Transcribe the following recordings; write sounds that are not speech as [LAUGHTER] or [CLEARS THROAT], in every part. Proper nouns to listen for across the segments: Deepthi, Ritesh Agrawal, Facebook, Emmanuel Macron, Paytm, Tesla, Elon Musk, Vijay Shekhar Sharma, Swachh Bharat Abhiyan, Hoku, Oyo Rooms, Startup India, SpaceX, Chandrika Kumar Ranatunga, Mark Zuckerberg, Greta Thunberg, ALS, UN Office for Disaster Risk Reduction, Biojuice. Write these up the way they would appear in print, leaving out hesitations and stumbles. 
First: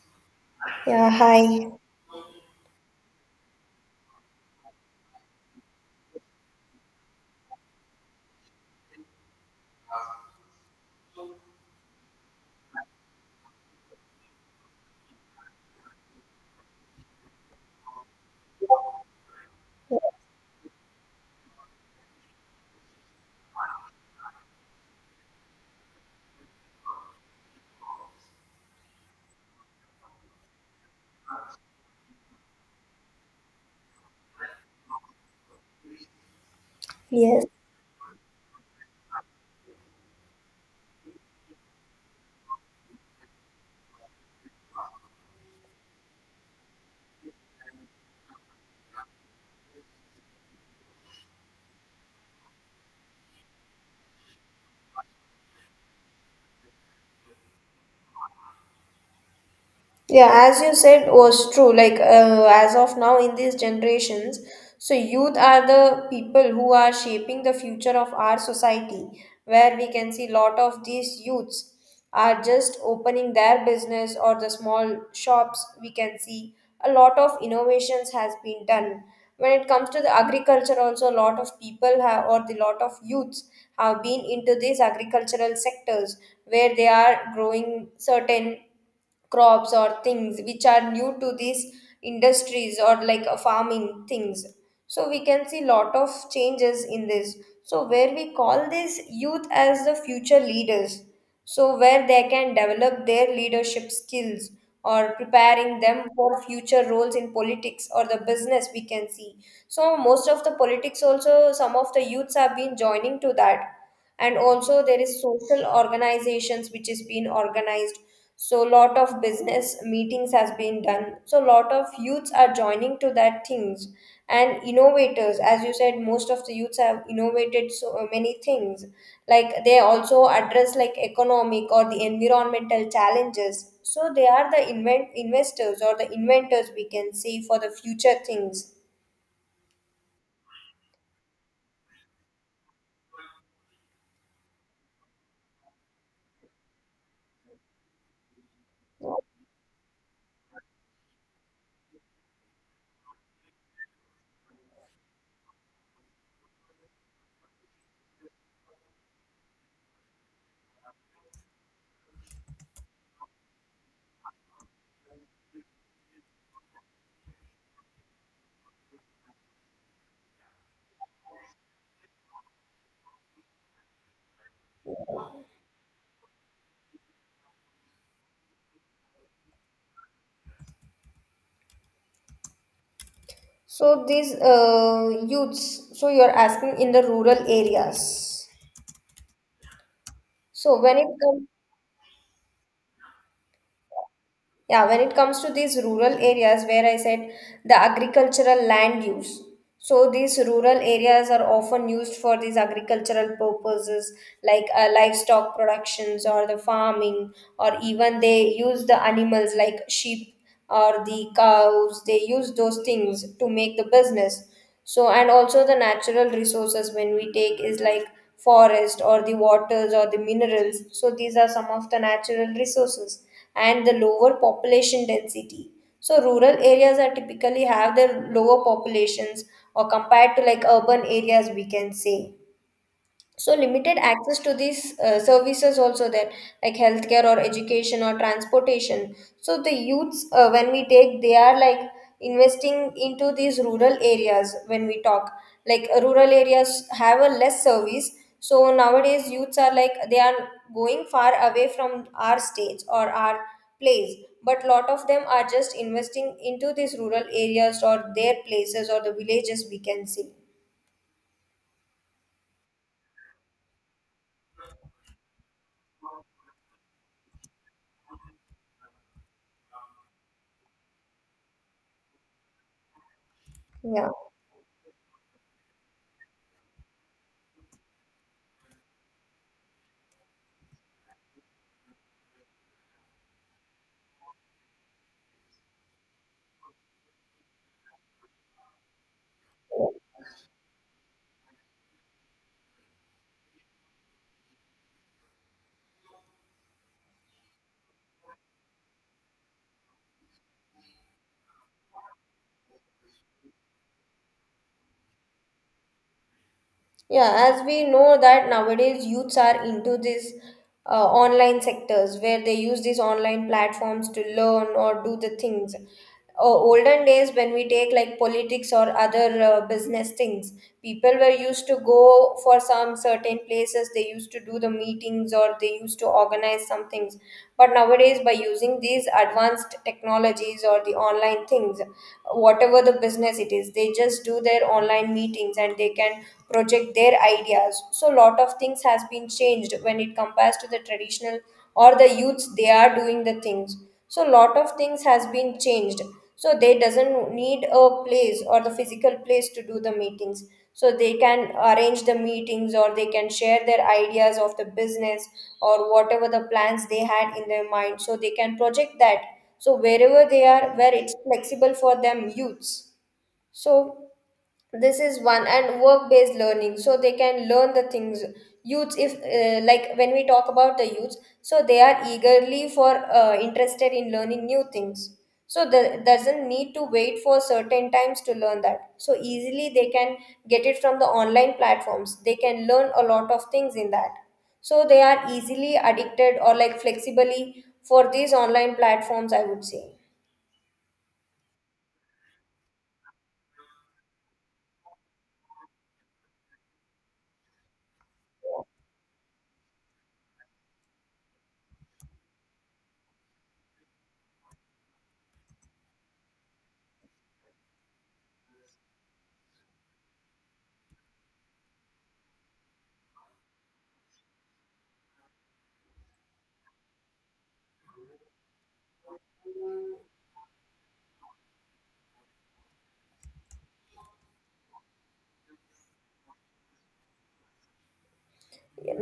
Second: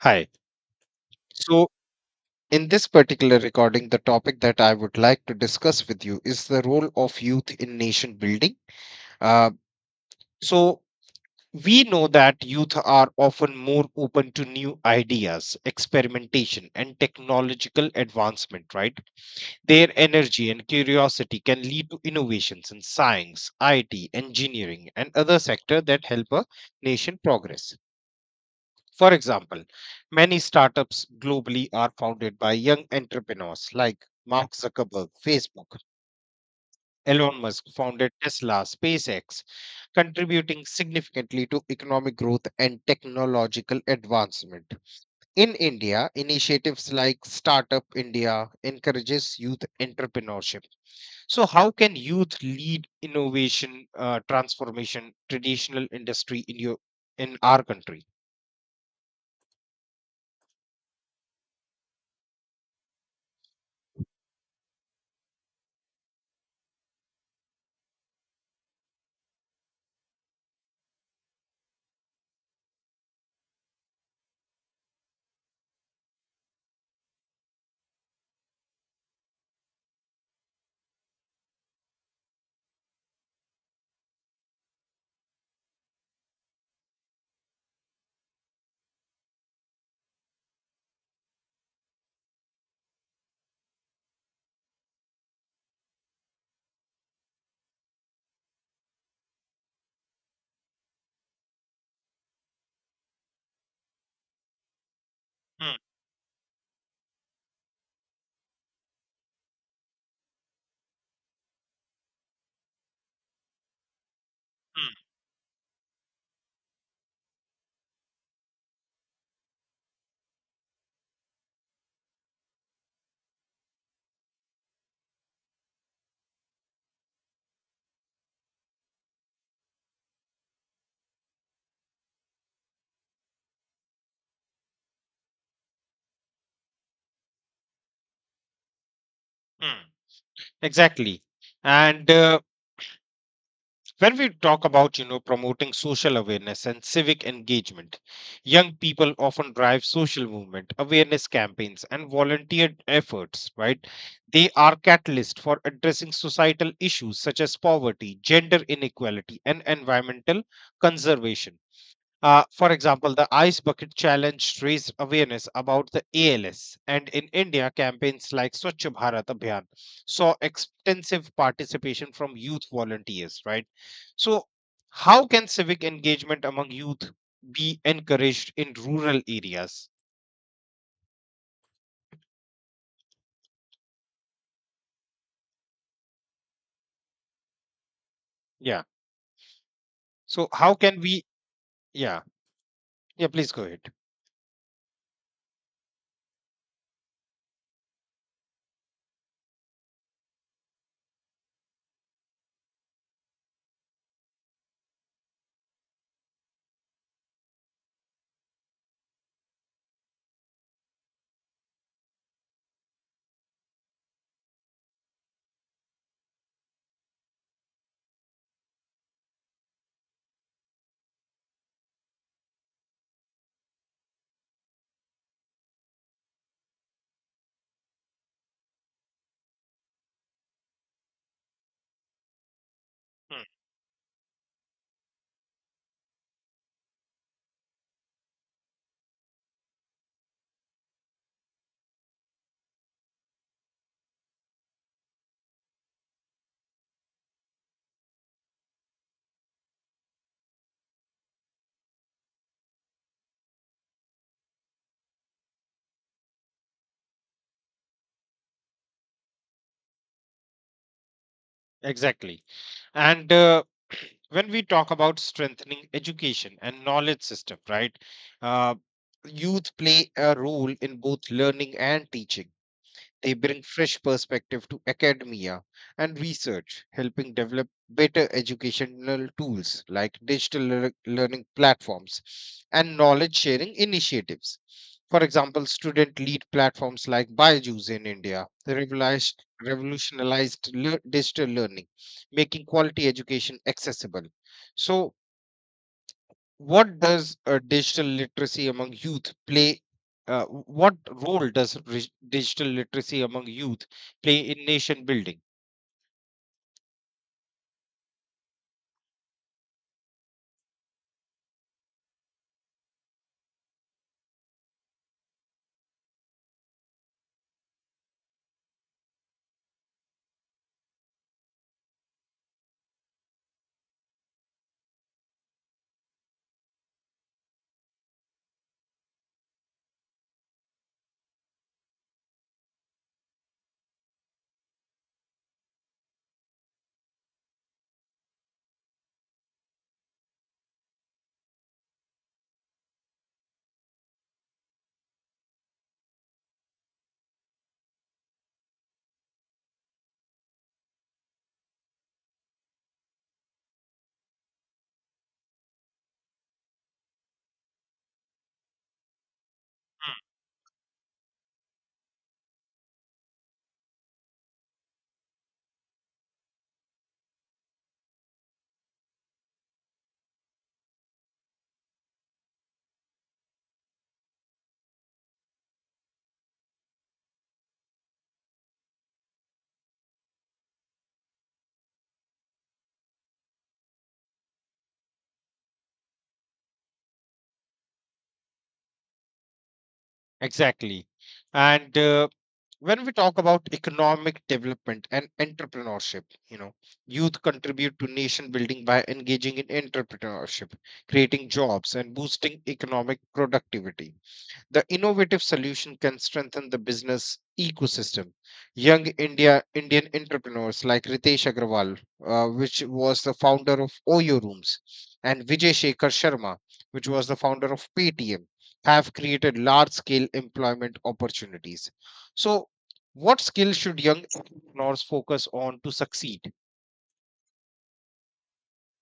Hi. Ja, hi. So, in this particular recording, the topic that I would like to discuss with you is the role of youth in nation building. Uh, so, we know that youth are often more open to new ideas, experimentation, and technological advancement, right? Their energy and curiosity can lead to innovations in science, IT, engineering, and other sectors that help a nation progress. For example, many startups globally are founded by young entrepreneurs like Mark Zuckerberg, Facebook. Wir Elon Musk founded Tesla, SpaceX, contributing significantly to economic growth and technological advancement. In India, initiatives like Startup India encourages youth entrepreneurship. So, how can youth lead innovation transformation traditional industry in your in our country? yeah, as you said, was true. Like as of now, in these generations, so youth are the people who are shaping the future of our society, where we can see lot of these youths are just opening their business or the small shops. We can see a lot of innovations has been done. When it comes to the agriculture, also a lot of people have, or the lot of youths have been into these agricultural sectors where they are growing certain crops or things which are new to these industries or like farming things, so we can see lot of changes in this, so where we call this youth as the future leaders, so where they can develop their leadership skills or Hmm, preparing them for future roles in politics or the business we can see. So most of the politics also some of the youths have been joining to that, and also hmm, there is social organizations which is being organized, so lot of business meetings has been done, so lot of youths are joining to that things. And innovators, as you said, most of the youths have innovated so many things, like they also address like economic or the environmental challenges, so they are the invent investors or the inventors, we can say, for the future things. hmm. Exactly. And When we talk about, you know, promoting social awareness and civic engagement, young people often drive social movement, awareness campaigns, and volunteer efforts, right? They are catalysts for addressing societal issues such as poverty, gender inequality, and environmental conservation. For example, the Ice Bucket Challenge raised awareness about the ALS, and in India, campaigns like Swachh Bharat Abhiyan saw extensive participation from youth volunteers, right? So, how can civic engagement among youth be encouraged in rural areas? So these youths, so you're asking in the rural areas. Yeah. So, how So when can it we? comes, Yeah. Yeah, please go ahead. yeah, when it comes to these rural areas, where I said the agricultural land use. So these rural areas are often used for these agricultural purposes, like livestock productions or the farming, or even they use the animals like sheep or the cows, they use those things to make the business. So and also the natural resources when we take is like forest or the waters or the minerals, so these are some of the natural resources. And the lower population density, so rural areas are typically have their lower populations or compared to like urban areas we can say. Hmm, So limited access to these services also there, like healthcare or education or transportation. So the youths, when we take, they are like investing into these rural areas when we talk. Like rural areas have a less service. So nowadays youths are like they are going far away from our states or our place. But lot of them are just investing into these rural areas or their places or the villages we can see. Exactly. And [CLEARS THROAT] when we talk about strengthening education and knowledge system, right? Uh, youth play a role in both learning and teaching, they bring fresh Yeah. perspective to academia and research, helping develop better educational tools like digital learning platforms and knowledge sharing initiatives. For example, student lead platforms like Biojuice in India revolutionized digital learning, making quality education accessible. So, what does digital literacy among youth play what role does digital literacy among youth play in nation building. Yeah, as we know that nowadays youths are into these online sectors where they use these online platforms to learn or do the things. Olden days, when we take like politics or other business things, people were used to go for some certain places, they used to do the meetings or they used to organize some things. But nowadays, by using these advanced technologies or the online things, whatever the business it is, they just do their online and meetings and they can project their ideas, so lot of things has been changed when it compares to the traditional, or the youths they are doing the things, so lot of things has been changed, so they doesn't need a place or the physical place to do the meetings, so they can arrange the meetings or they can share their ideas of the business or whatever the plans they had in their mind, so they can project that. So wherever they are, where it's flexible for them youths, so this is one. And work based learning, so they can learn the things. Youths, if like, when we talk about the youths, so they are eagerly for interested in learning new things, so the doesn't need to wait for certain times to learn that, so easily they can get it from the online platforms, they can learn a lot of things in that. So they are easily addicted or like flexibly for these online platforms, I would say. Exactly. And When we talk about economic development and entrepreneurship, you know, youth contribute to nation building by engaging in entrepreneurship, creating jobs, and boosting economic productivity. The innovative solution can strengthen the business ecosystem. Young India Indian entrepreneurs like Ritesh Agrawal, which was the founder of Oyo Rooms, and Vijay Shekhar Sharma, which was the founder of Paytm, have created large-scale employment opportunities. So, what skills should young entrepreneurs focus on to succeed?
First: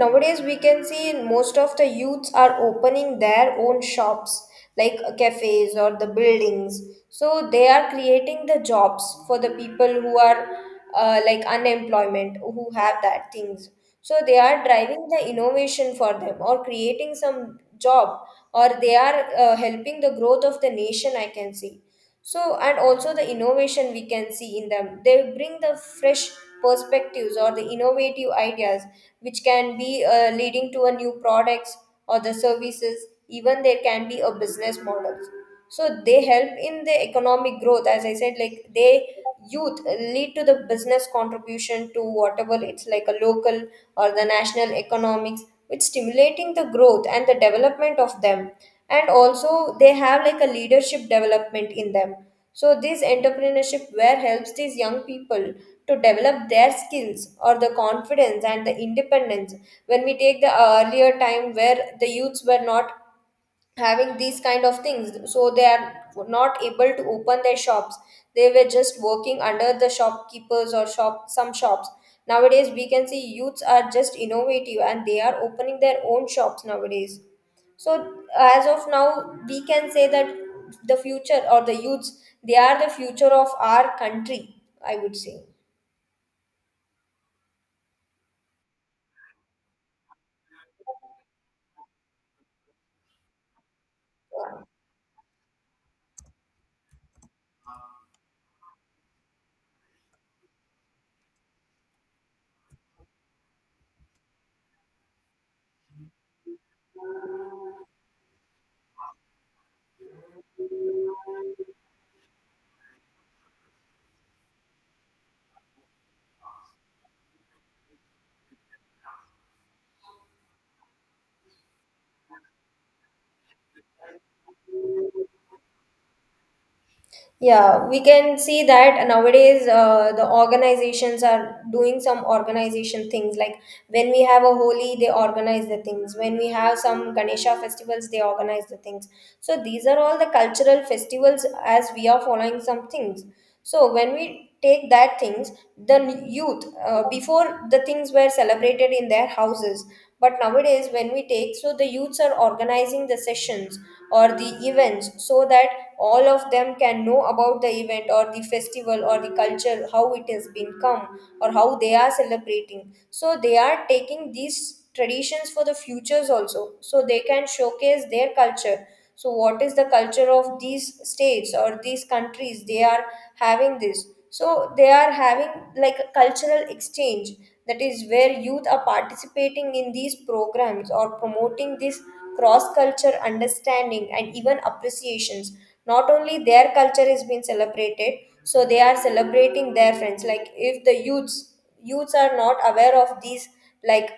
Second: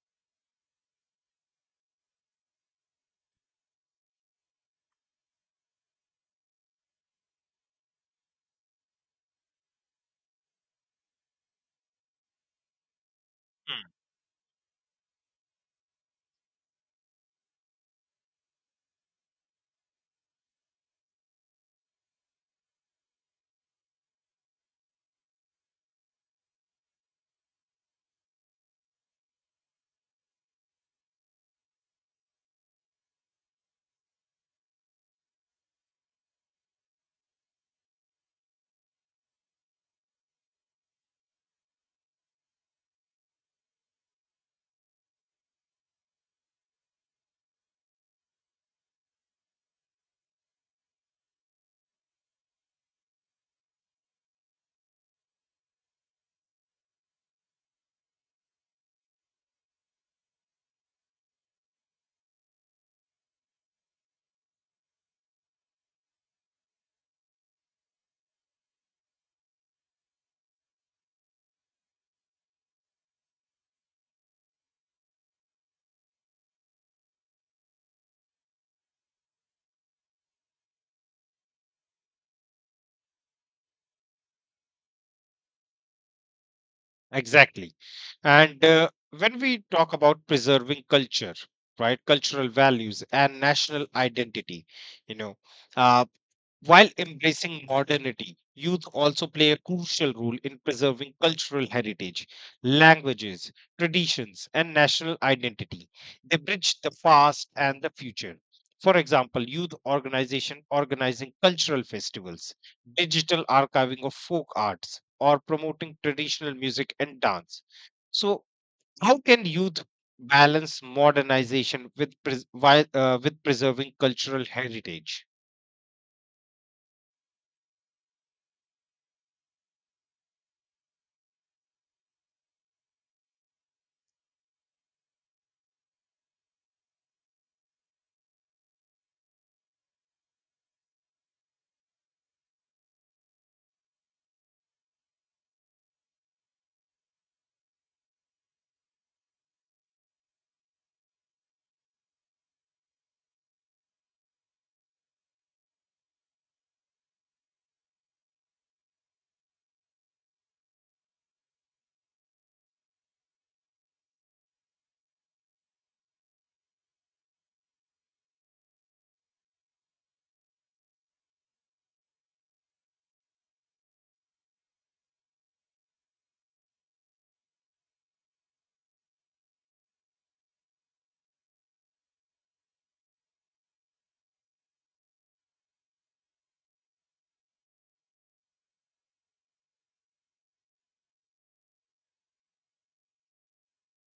Nowadays we can see most of the youths are opening their own shops, like cafes or the buildings, so they are creating the jobs for the people who are like unemployment, who have that things. So they are driving the innovation for them or creating some job, or they are helping the growth of the nation, I can see. So and also the innovation we can see in them, they bring the fresh perspectives or the innovative ideas, which can be leading to a new products or the services, even there can be a business models. So they help in the economic growth. As I said, like they, youth lead to the business contribution to whatever it's like a local or the national economics, which stimulating the growth and the development of them. And also they have like a leadership development in them, so this entrepreneurship where helps these young people to develop their skills or the confidence and the independence. When we take the earlier time where the youths were not having these kind of things, so they are not able to open their shops, they were just working under the shopkeepers or shop some shops. Nowadays we can see youths are just innovative and they are opening their own shops nowadays. So as of now, we can say that the future or the youths, they are the future of our country, I would say. Exactly. And When we talk about preserving culture, right, cultural values and national identity, you know, uh, while embracing modernity, youth also play a crucial role in preserving cultural heritage, languages, traditions, and national identity. They bridge the past and the future. For example, youth organization organizing cultural festivals, digital archiving of folk arts, or promoting traditional music and dance. So, how can youth balance modernization with preserving cultural heritage? Yeah, we can see that nowadays the organizations are doing some organization things. Like when we have a Holi, they organize the things. When we have some Ganesha festivals, they organize the things. So these are all the cultural festivals, as we are following some things. So when we take that things, the youth, before, the things were celebrated in their houses, but nowadays when we take, so the youths are organizing the sessions or the events, so that all of them can know about the event or the festival or the culture, how it has been come or how they are celebrating. So they are taking these traditions for the futures also, so they can showcase their culture. So what is the culture of these states or these countries, they are having this, so they are having like a cultural exchange. That is where youth are participating in these programs or promoting this cross culture understanding and even appreciations. Not only their culture is being celebrated, so they are celebrating their friends. Like if the youths, are not aware of these, like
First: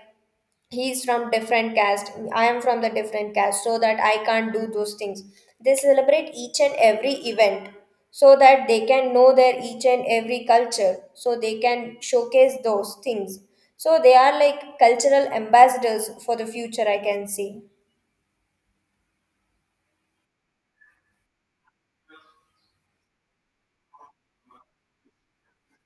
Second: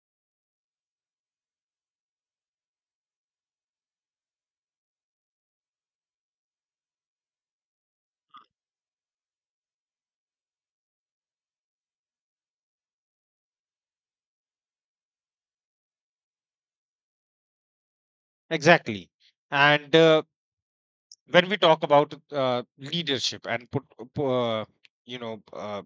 he's from different caste, I am from the different caste, so that I can't do those things. They celebrate each and every event, so that they can know their each and every culture, so they can showcase those things. So they are like cultural ambassadors for the future, I can see. Exactly. And When we talk about leadership uh, you know uh,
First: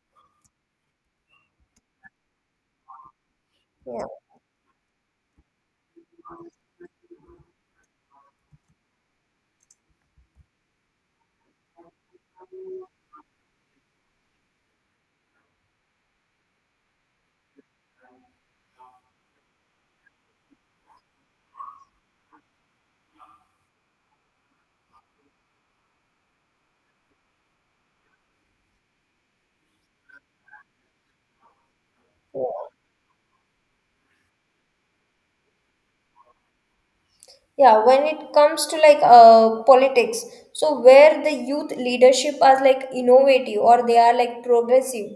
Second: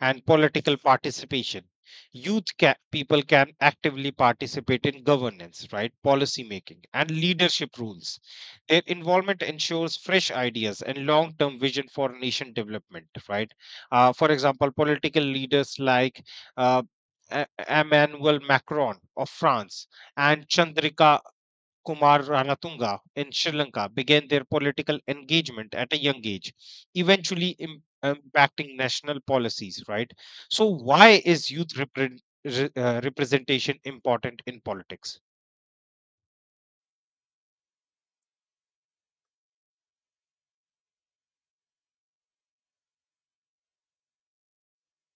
and political participation, people can Yeah. actively participate in governance, right? Policy making and leadership rules. Their involvement ensures fresh ideas and long-term vision for nation development, right? For example, political leaders like uh, Emmanuel Macron of France and Chandrika Kumar Ranatunga in Sri Lanka began their political engagement at a young age, eventually impacting national policies, right? So, why is representation important in politics? Yeah, when it comes to like politics, so where the youth leadership are like innovative or they are like progressive,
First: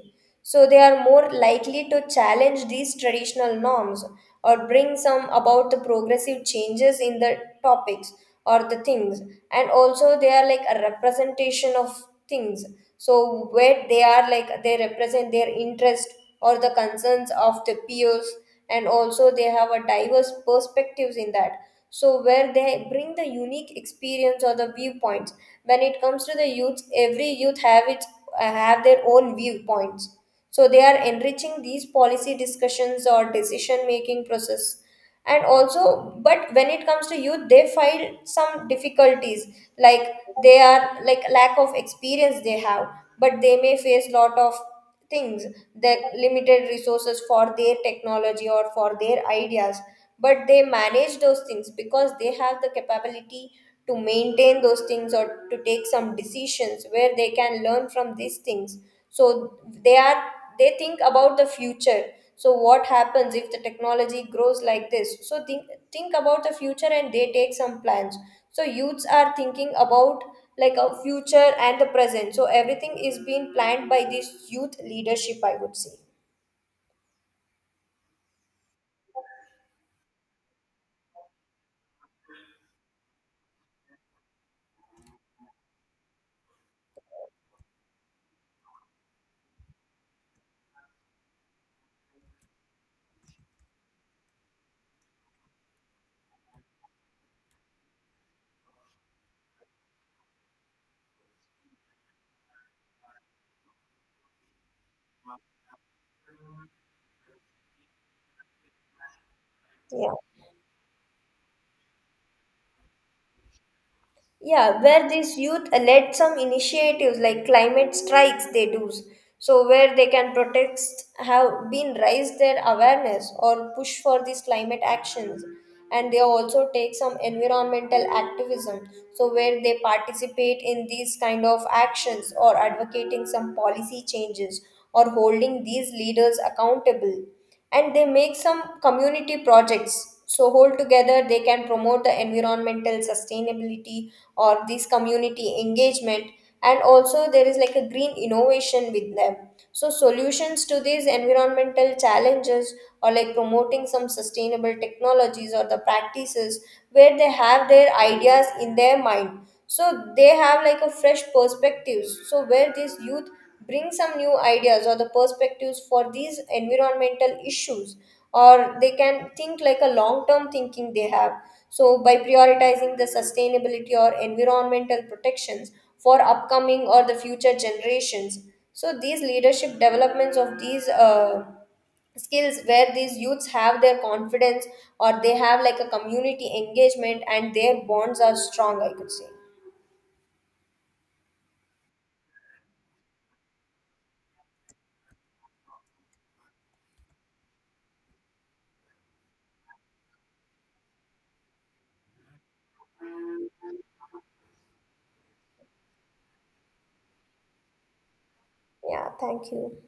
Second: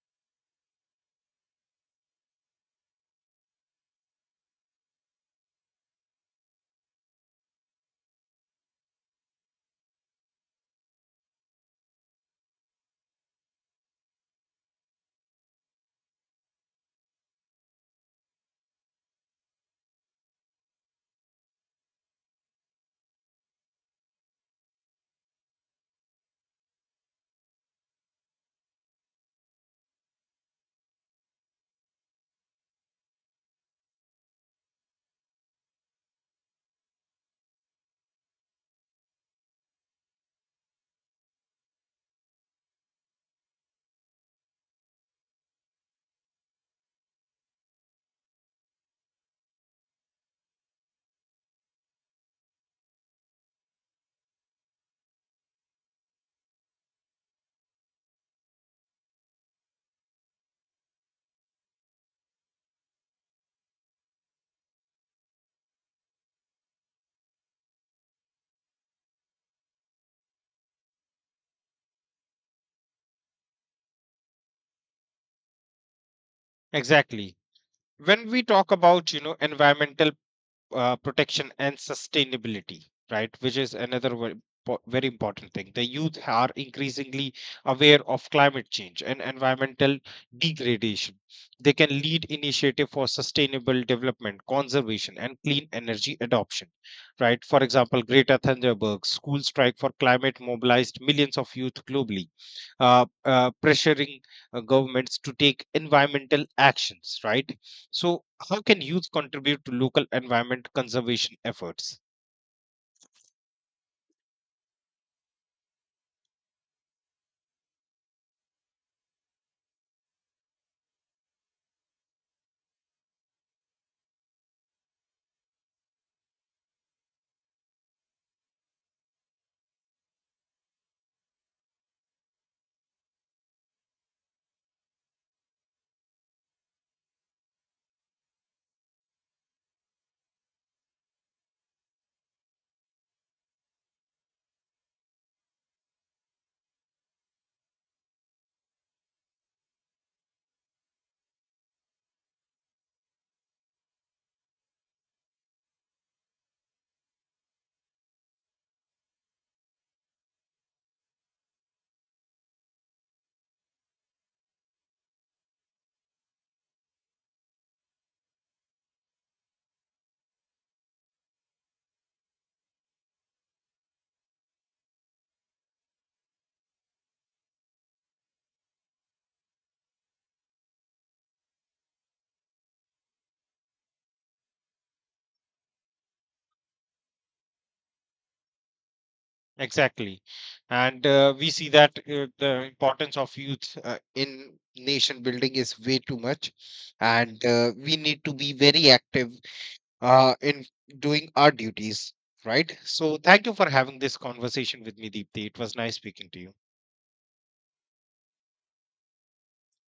so they are more likely to challenge these traditional norms or bring some about the progressive changes in the topics or the things. And also they are like a representation of things, so where they are like they represent their interest or the concerns of the peers. And also they have a diverse perspectives in that, so where they bring the unique experience or the viewpoints. When it comes to the youths, every youth have its have their own viewpoints, so they are enriching these policy discussions or decision making process. And also, but when it comes to youth, they find some difficulties, like they are like lack of experience they have, but they may face lot of things, that limited resources for their technology or for their ideas. But they manage those things because they have the capability to maintain those things or to take some decisions, where they can learn from these things. So they are, they think about the future, so what happens if the technology grows like this, so think about the future and they take some plans. So youths are thinking about like a future and the present, so everything is being planned by this youth leadership, I would say. Exactly. When we talk about, you know, environmental protection and sustainability, right? Which is another very important thing. The youth are increasingly aware of climate change and environmental degradation. They can lead initiative for sustainable development, conservation, and clean energy adoption, right? For example, Greta Thunberg school strike for climate mobilized millions of youth globally, pressuring governments to take environmental actions, right? So, how can youth contribute to local Yeah. environment conservation efforts? Yeah, where these youth led some initiatives like climate strikes, they do. So, where they can protest, have been raised their awareness or push for these climate actions. And they also take some environmental activism. So, where they participate in these kind of actions or advocating some policy changes or holding these leaders accountable, and they make some community projects, so hold together they can promote the environmental sustainability or this community engagement. And also there is like a green innovation with them, so solutions to these environmental challenges or like promoting some sustainable technologies or the practices, where they have their ideas in their mind. So they have like a fresh perspectives, so where this youth bring some new ideas or the perspectives for these environmental issues, or they can think like a long term thinking they have. So by prioritizing the sustainability or environmental protections for upcoming or the future generations, so these leadership developments of these skills where these youths have their confidence, or they have like a community engagement and their bonds are strong, I could say. Exactly. and We see that the importance of youth in nation building is way too much, and we need to be very active in doing our duties, right? So thank you for having this conversation with me, Deepthi. It was nice speaking to you. Yeah, thank you.